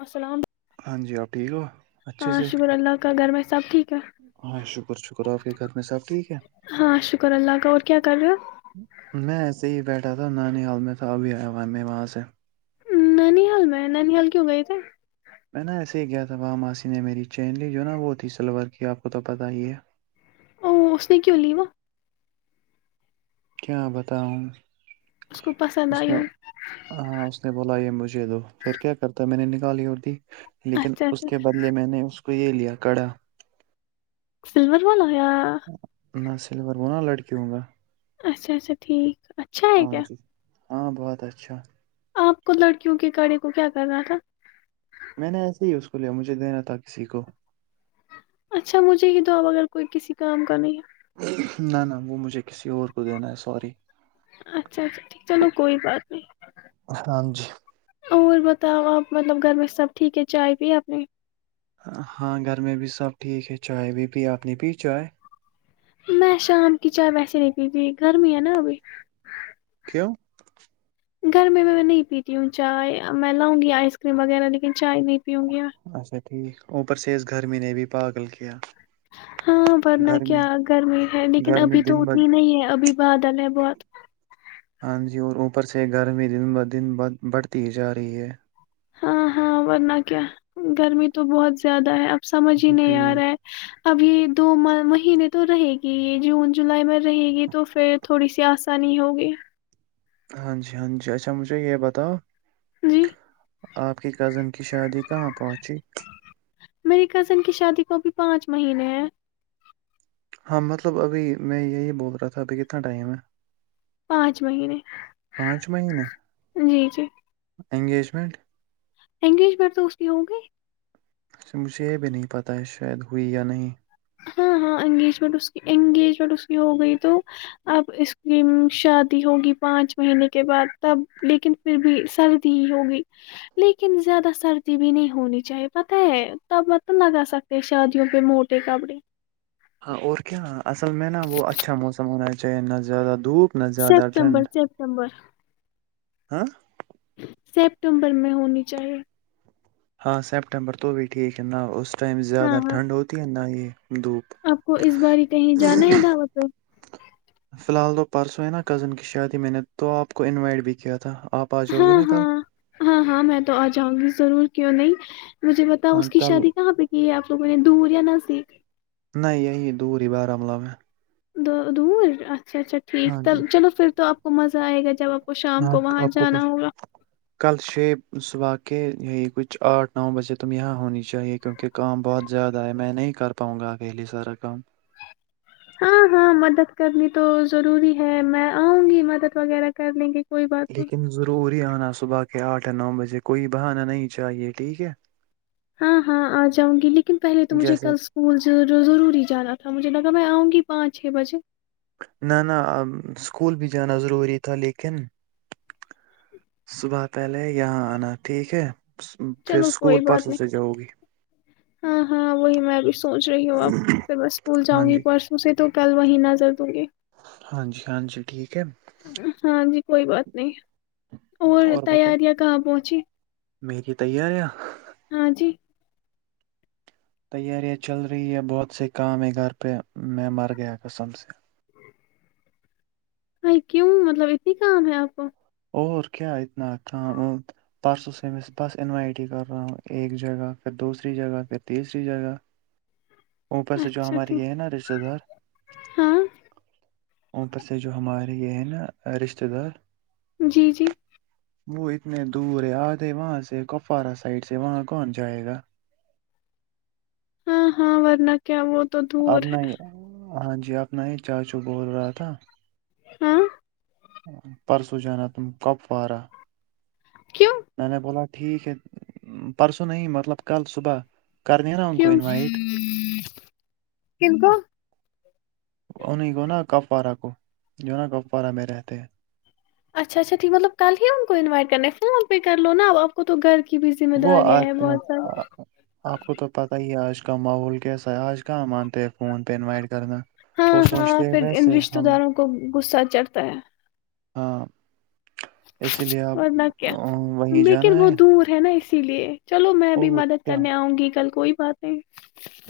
السلام ع ہاں جی آپ ٹھیک ہو اچھے ہاں سے شکر اللہ کا گرم سب ٹھیک ہے ہاں شکر شکر آپ کے گھر میں سب ٹھیک ہے ہاں شکر اللہ کا اور کیا کر رہے ہو میں ای سے ہی بیٹھا تھا نانی حال میں تھا ابھی آیا ہوا ہے میں وہاں سے ننی حال میں ننیحال کیوں گئے تے میں نے ایسے ہی کیا تھا وہاں ماسی نے میری چین لی جو نا وہ تھی سلور کی آپ کو تو پتہ ہی ا اس نے کیوں لیوا کیا بتاؤں اس کو پسند اس آئی نے ہو ہاں اس نے بولا یہ مجھے دو پھر کیا کرتا میں نے ن گالی اڑی [unintelligible] لیکن اچھا اس اچھا کے بدلے میں نے اس کو یہ لیا کڑا [unintelligible] سلور والا یا نہ سلور بنا لڑکیوںگا اچھا اچھا ٹھیک اچھا ہے کیا جی ہاں بہت اچھا آپ کو لڑکیوں کے کڑے کو کیا کرنا تھا میں نے ایسے ہی اس کو لیا مجھے دینا تھا کسی کو اچھا مجھے ہی تو اب اگر کوئی کسی کام کا نہیں ہے نہ نہ وہ مجھے کسی اور کو دینا ہے سوری اچھا اچھا ٹھیک چلو کوئی بات نہیں ہاں جی اور بتاؤ آپ مطلب گھر میں سب ٹھیک ہے چائے پی اپنی ہاں گھر میں بھی سب ٹھیک ہے چائے بھی پی آپ نے پی چائے میں شام کی چائے ویسیے نہیںتی تھی گرمی ہے نا ابھی [unintelligible] گرمی میں میں نہیں پیتی ہوں چائے میں لاؤں گی آئس کریم وغیرہ لیکن چائے نہیں پیوں گیا ٹیک اوپر سے اس گرمی نے بھی پاگل کیا ہاں ورنہ گرمی کیا گرمی ہے لیکن گرمی ابھی تو دن ب اتنی نہیں ہے ابھی بادل ہے بہت آانندھی اور اوپر سے گرمی دن بہدن بڑھتی جار رہی ہے ہاں ہاں ورنہ کیا گرمی تو بہت زیادہ ہے اب سمجھ ہی اچھا نہیں آ ٹھیک رہا ہے ابھی دو مہینے تو رہے گی یہ جون جولائی میں رہے گی تو پھر تھوڑی سی آسانی ہوگی ہاں جی ہاں جی اچھا مجھے یہ بتاؤ جی آپ کی کزن کی شادی کہاں پہنچی وہ بھی پانچ مہینے ہیں ہاں مطلب ابھی میں یہی بول رہا تھا ابھی کتنا ٹائم ہے پانچ مہینے پانچ مہینے جی جی انگیجمنٹ انگیجمٹ تو اس کی ہوگی مجھے یہ بھی نہیں پتہ ہے شاید ہوئی یا نہیں ہاں ہاں انگیجمنٹ اس کی انگیجمنٹ اس کی ہو گئی تو اب اس کی شادی ہوگی پانچ مہینے کے بعد تب لیکن پھر بھی سردی ہی ہوگئی لیکن زیادہ سردی بھی نہیں ہونی چاہیے پتہ ہے تب مطب لگا سکتے ہیں شادیوں پہ موٹے کپڑے ہاں اور کیا ہو اصل میں نا وہ اچھا موسم ہو رہا ہے چاہ ن زیادہ [unintelligible] زیادہ سپتمبر ٹھنڈ سپتمبر ہاں سپٹمبر میں ہونی چاہیے ہاں سپٹمبر تو بھی ٹھیک ہے نہ اس اس ٹائم ہاں زیادہ ہاں ٹھنڈ ہوتی ہے ن نہ یہ دھوپ آپ کو اس باری کہیں جانا ہے دوت پ فی الحال تو پرسوں ہے نا کزن کی شادی میں نے تو آپ کو انوائٹ بھی کیا تھا آپ آ جاؤ گی ہاں نا کل ہاں ہاں ہاں میں تو آ جاؤں گی ضرور کیوں نہیں مجھے بتاؤ ہاں اس کی کل شادی کہاں پہ کی ہے آپ تو میں نے دور یا نزک نہیں یہی دور ہی بارہملہ میں دو دور اچھا اچھا ٹھیک ہاں تو جی چلو پھر تو آپ مزہ آئے گ جب آپ کو شام ہاں وہاں آپ کو پ جانا ہوگا کل چھ صبح کہ یہی کچھ آٹھ نو بجے تم یہاں ہونی چاہیے کیونکہ کام بہت زیادہ ہے میں نہیں کر پاؤں گا اکیلے سارا کام ہاں ہاں مدد کرنی تو ضروری ہے میں آؤں گی مدد وغیرہ کر لیں گے کوئی بات نہیں لیکن ضروری آنا صبح کے آٹھ نو بجے کوئی بہانا نہیں چاہیے ٹھیک ہے ہاں ہاں آ جاؤں گی لیکن پہلے تو مجھے جیسے کل اسکول ضروری جانا تھا مجھے لگا میں آؤں گی پانچ چھ بجے نہ نہ اب اسکول بھی جانا ضروری تھا لیکن صبح پہلے یہاں آنا ٹھیک ہے پھر چلو اسکول کوئی بات پرسوں نہیں سے جاؤ گی ہاں ہاں وہی میں ابھی سوچ رہی ہوں اب پھر میں اسکول ہاں جاؤں گی جی پرسوں سے تو کل وہیں نظر دوں گی ہاں جی ہاں جی ٹھیک ہے ہاں جی کوئی بات نہیں اور تیاریاں کہاں پہنچی میری تیاریا ہاں جی تیاریاں چل رہی ہے بہت سے کام ہے گھر پہ میں مر گیا قسم سے بھای کیوں مطلب اتنی کام ہے اپ کو اور کیا اتنا کا پرسوں سے میں بس انوائٹ ہی کر رہا ہوں ایک جگہ پھر دوسری جگہ پھر تیسری جگہ اوپر سے جو اچھا ہماری ٹھیک یہ ہے نہ رشتیدار ہاں اوپر سے جو ہمارے یہ ہیں نہ رشتیدار جی جی وہ اتنے دور ہے ادھے وہاں سے کپوارا سائڈ سے وہاں کون جایگا ہاں ہاں ورنا کیا وہ تو دور ہے اپنا ہی ہاں جی اپنا ہی چاچو بول رہا تھا ہاں پرسوں جانا تم کپوارا کیوں میں نے بولا ٹھیک ہے پرسوں نہیں مطلب کل صبح کر دیا نا ان کو کیوں انوائٹ کن کو انہیں کو نا کپوارہ کو جو نا کپوارا میں رہتے ہیں اچھا اچھا ٹھیک مطلب کل ہی ان کو انوائٹ کرنا ہے فون پہ کر لو نہ اب اپ کو تو گھر کی بھی ذمہ وہ داریاں اج ہیں بہت ساری اپ کو تو پتا ہی اج کا ماحول کیسا ہے اج کا مانتے ہیں فون پہ انوائٹ کرنا ہاں وہ ہاں سوچتے ہیں پھر ان ویسے رشتتے ہم داروں کو غصہ چڑھتا ہے ہاں اسی لیے آپ اور نہ کیا وہیں لیکن جانا بہت دور ہے نہ اس اسی لیے چلو میں بھی اور مدد کیا کرنے اونگی کل کوی بات نہیں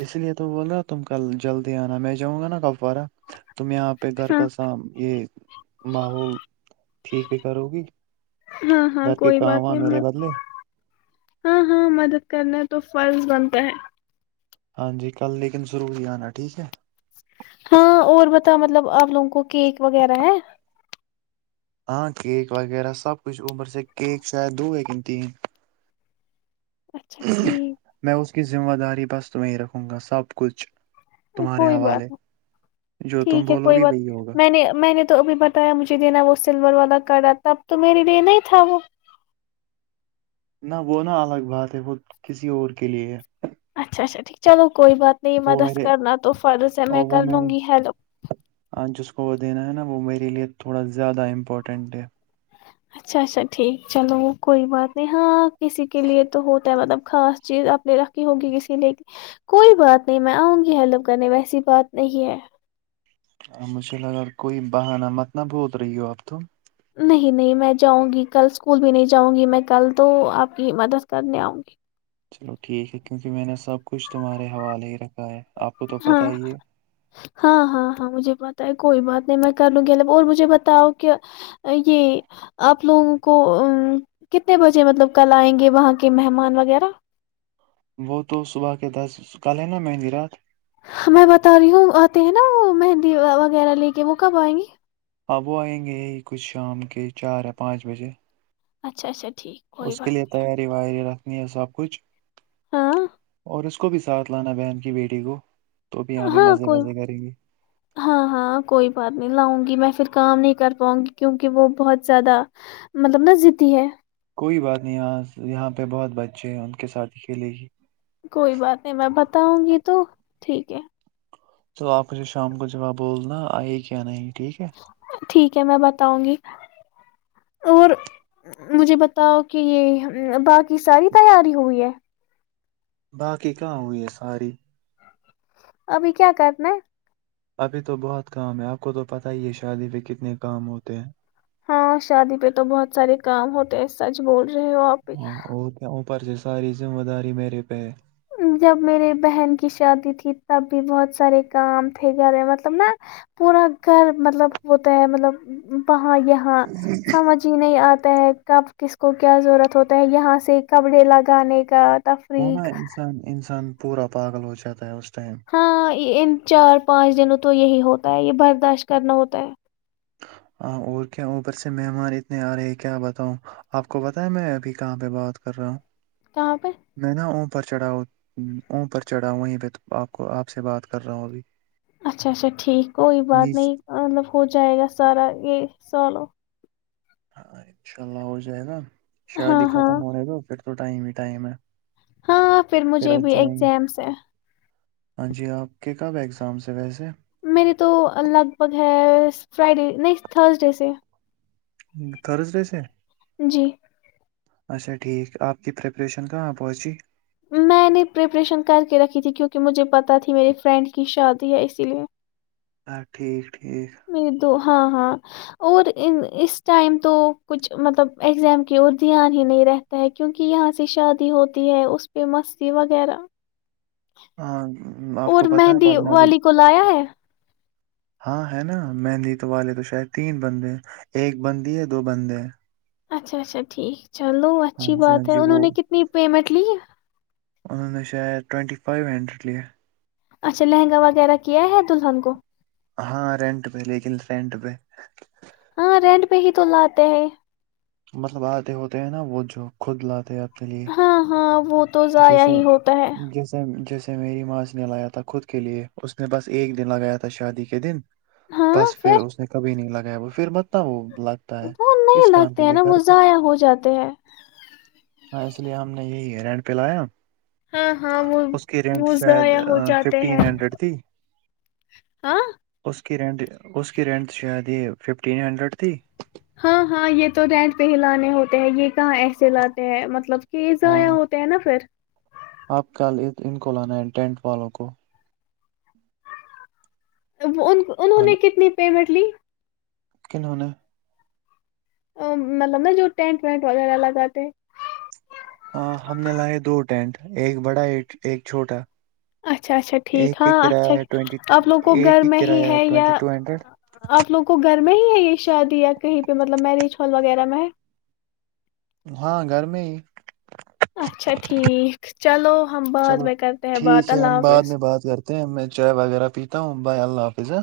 اس لیے تو بول رہا تم کل جلدی انا میں جاونگا نہ کب اور اب تم یہاں پہ گھر ہاں کا سب یہ ماحول ٹھیک بھی کرو گی ہاں ہاں گھر کے کوئی کام بات ا نہیں میرے بدلے ہاں ہاں مدد کرنا تو فرض بنتا ہے ہاں جی کل لیکن ضرور ہی انا ٹھیک ہے ہاں اور بتا مطلب اپ لوگوں کو کیک وغیرہ ہے ہاں کیک وغیرہ سب کچھ اوپر سے کیک شاید دو ہے یا پھر تین اچھا ٹھیک میں اس کی ذمہ داری بس تو میں ہیں رکھوں گا سب کچھ تمہارے کوی حوالے بات نہیں جو تم ٹھیک ہے بولو کوئی گی بات وہی ہوگا میں نے میں نے تو ابھی بتایا مجھے دینا وہ سلور والا کارڈ تب تو میرے لیے نہیں تھا وہ نہ وہ نہ الگ بات ہے وہ کسی اور کے لیے ہے اچھا اچھا ٹھیک چلو کوئی بات نہیں وہ مدد میرے کرنا تو فرض ہے میں اور وہ کر میرے لونگی ہیلو ہاں جس کو وہ دینا ہے نہ وہ میرے لیے تھوڑا زیادہ امپورٹنٹ ہے اچھا اچھا ٹھیک چلو وہ کوئی بات نہیں ہاں کسی کے لیے تو ہوتا ہے مطلب خاص چیز اپ نے رکھی ہوگی کسی لے کی کوئی بات نہیں میں آؤں گی ہیلپ کرنے ویسی بات نہیں ہے مجھے لگا کوئی بہانہ مت نہ بھول رہی ہو اب تو نہیں نہیں میں جاؤں گی کل اسکول بھی نہیں جاؤں گی میں کل تو آپ کی مدد کرنے آؤں گی چلو ٹھیک ہے کیونکہ میں نے سب کچھ تمہارےوالے ہی رکھا ہے آپ کو تو ہاں پتا ہی ہے ہاں ہاں ہاں مجھے پت ہے کوئی بات نہیں میں کر لوں گیب اور مجھے بتاؤ کہ یہ آپ لوگوں کو کتنے بجے مطلب کل آئیں گے وہاں کے مہمان وغیرہ وہ تو صبح کے دس کل ہے نا مہندی رات میں بتا رہی ہوں آتے ہیں نا وہ مہندی وغیرہ لے کے وہ کب آئیں گی آپ وہ آئیں گے ہی کچھ شام کے چار یا پانچ بجے اچھا اچھا ٹھیک اس کوئی کے بات لیے تیاری و یہ سب کچھ ہاں اور اس کو بھی ساتھ لانا بہن کی بیٹی کو تو بھی یہاں پہ ہاں مزے کوئی وزے کریں گے ہاں ہاں کوئی بات نہیں لاؤں گی میں پھر کام نہیں کر پاؤں گی کیونکہ وہ بہت زیادہ مطلب ن ضتی ہے کوئی بات نہیں یہاں یہاں پہ بہت بچے ہیں ان کے ساتھ کھیلے گی کوئی بات نہیں میں بتاؤں گی تو ٹھیک ہے چلو آپ مجھے شام کو جب آ بولنا آئی کیا نہیں ٹھیک ہے ٹھیک ہے میں بتاؤں گی اور مجھے بتاؤ کہ یہ باقی ساری تیاری ہوئی ہے باقی کہاں ہوئی ہے ساری ابھی کیا کرنا ہے ابھی تو بہت کام ہے آپ کو تو پتہ ہی ہے شادی پہ کتنے کام ہوتے ہیں ہاں شادی پہ تو بہت سارے کام ہوتے ہیں سچ بول رہی ہو آپ بھی پر جو ساری ذمہ داری میرے پہ ہے جب میرے بہن کی شادی تھی تب بھی بہت سارے کام تھے گھر میں مطلب نا پورا گھر مطلب ہوتا ہے مطلب اں یہاں سمجھ ہی نہیں آتا کب کس کو کیا ضرورت ہوتا ہے یہاں سے کپڑے لگانے کا وہ نا تفریق انسان انسان پورا پاگل ہو جاتا ہے اس ٹائم ہاں ان چار پانچ دن تو یہی ہوتا ہے یہ برداشت کرنا ہوتا ہے ہاں اور کیا اوپر سے مہمان اتنے آ رہے ہیں کیا بتاؤں آپ کو بت ہے میں ابھی کہاں پہ بات کر رہا ہوں کہاں پہ میں نا وہ اپر چڑھاؤ اوپر چڑھاؤ وہیں پہ آپ کو آپ سے بات کر رہا ہوں ابھی اچھا اچھا ٹھیک کوئی بات نیچ نہیں مطلب ہو جائے گا سارا یہ سالو ہاں انشاء اللہ ہو جائے گا ش ہاں دکھا ہاں تھا م نے تو پھر اس ٹائم ہی ٹائم ہے ہاں پھر مجھے آج بھی جائیں گے ایگزام سے ہاں جی آپ کے کب ایگزامس ہے ویسے میرری تو لگ بھگ ہے فرائیڈے نہیں تھرس ڈے سے تارےج رہس جی اچھا ٹھیک آپ کی پریپریشن کہاں پہنچی میں نے پریپریشن کر کے رکھی تھی کیونکہ مجھے پتا تھی میری فرینڈ کی شادی ہے اسی لیے ہاں ٹھیک ٹھیک م دوو [unintelligible] ہاں ہاں اور اس ٹائم تو کچھ مطلب ایگزام کی اور دھیان ہی نہیں رہتا ہے کیوںکہ یہاں سے شادی ہوتی ہے اس پہ مستی وغیرہ ہاں آپ اور کو پتہ ہے مہندی پڑھنا بھی والی کو لایا ہے ہاں ہے نا مہندی تو والے تو شاید تین بندے ایک بندی ہے دو بندے ہیں اچھا اچھا ٹھیک چلو ہاں اچھی جی ہاں بات ہے انہوں نے کتنی پیمنٹ لی انوں شاید ٹوئونٹی فائیو ہنڈریڈ یہے اچھا لہنگا وغیرہ کیا ہے دلہن کو ہاں رینٹ پہ لیکن رینٹ پہ ہاں رینٹ پہ ہی تو لاتے ہیں مطلب آتے ہوتے ہیں نا وہ جو خود لاتے ہیں آپ ہاں ہاں وہ تو ضایا ہی ہوتا ہے [unintelligible] سے میری ماں سے نے لایا تھا خود کے لیے اس نے بس ایک دن لگایا تھا شادی کے دن بس پھر اس نے کبھی نہیں لگا وہ پھر متتا وہ [unintelligible] ہے وہ کس نہیں کام کے لگتے ہیں لیے نا وہ گھر پہ ضائع ہو جاتے ہیں ہاں اس لیے ہم نے یہی ہے ر پ لیا [unintelligible] ہاں ہاں وہ وہ ضائع ہو جاتے ہیں ففٹین ہنڈریڈ تھی ہاں اس رینٹ اس کی رینٹ شاید یہ ففٹین ہنڈریڈ تھی ہاں ہاں یہ تو رینٹ پہ ہی لانے ہوتے ہیں یہ کہاں ایسے لاتے ہیں مطلب یہ ضایاع ہاں ہوتے ہیں نا پھر آپ کل ان کو لانا ہے ٹینٹ والوں کو ا ان [inaudible] انہوں نے کتنی پیمنٹ لی کنہوں نے ا مطلب نا جو ٹینٹ وینٹ وغیرہ لگاتے ہاں ہم نے لائے دو ٹینٹ ایک بڑا ایک ایک چھوٹا اچھا اچھا ٹھیک ایک کی ہاں اچھا کرایہ ہے ٹوینٹی آپ لوگ کو ایک گھر کی میں ہی کرایہ ہے یا ٹوینٹی ٹو ہنڈریڈ آپ لوگ کو گھر میں ہی ہے یہ شادی یا کہیں پہ مطلب میرج ہال وغیرہ میں ہے ہاں گھر میں ہی اچھا ٹھیک چلو ہم بعد چلو میں کرتے ہیں بات ٹھیک ہے اللہ ہم بعد حافظ میں بھائی اللہ حافظ ہے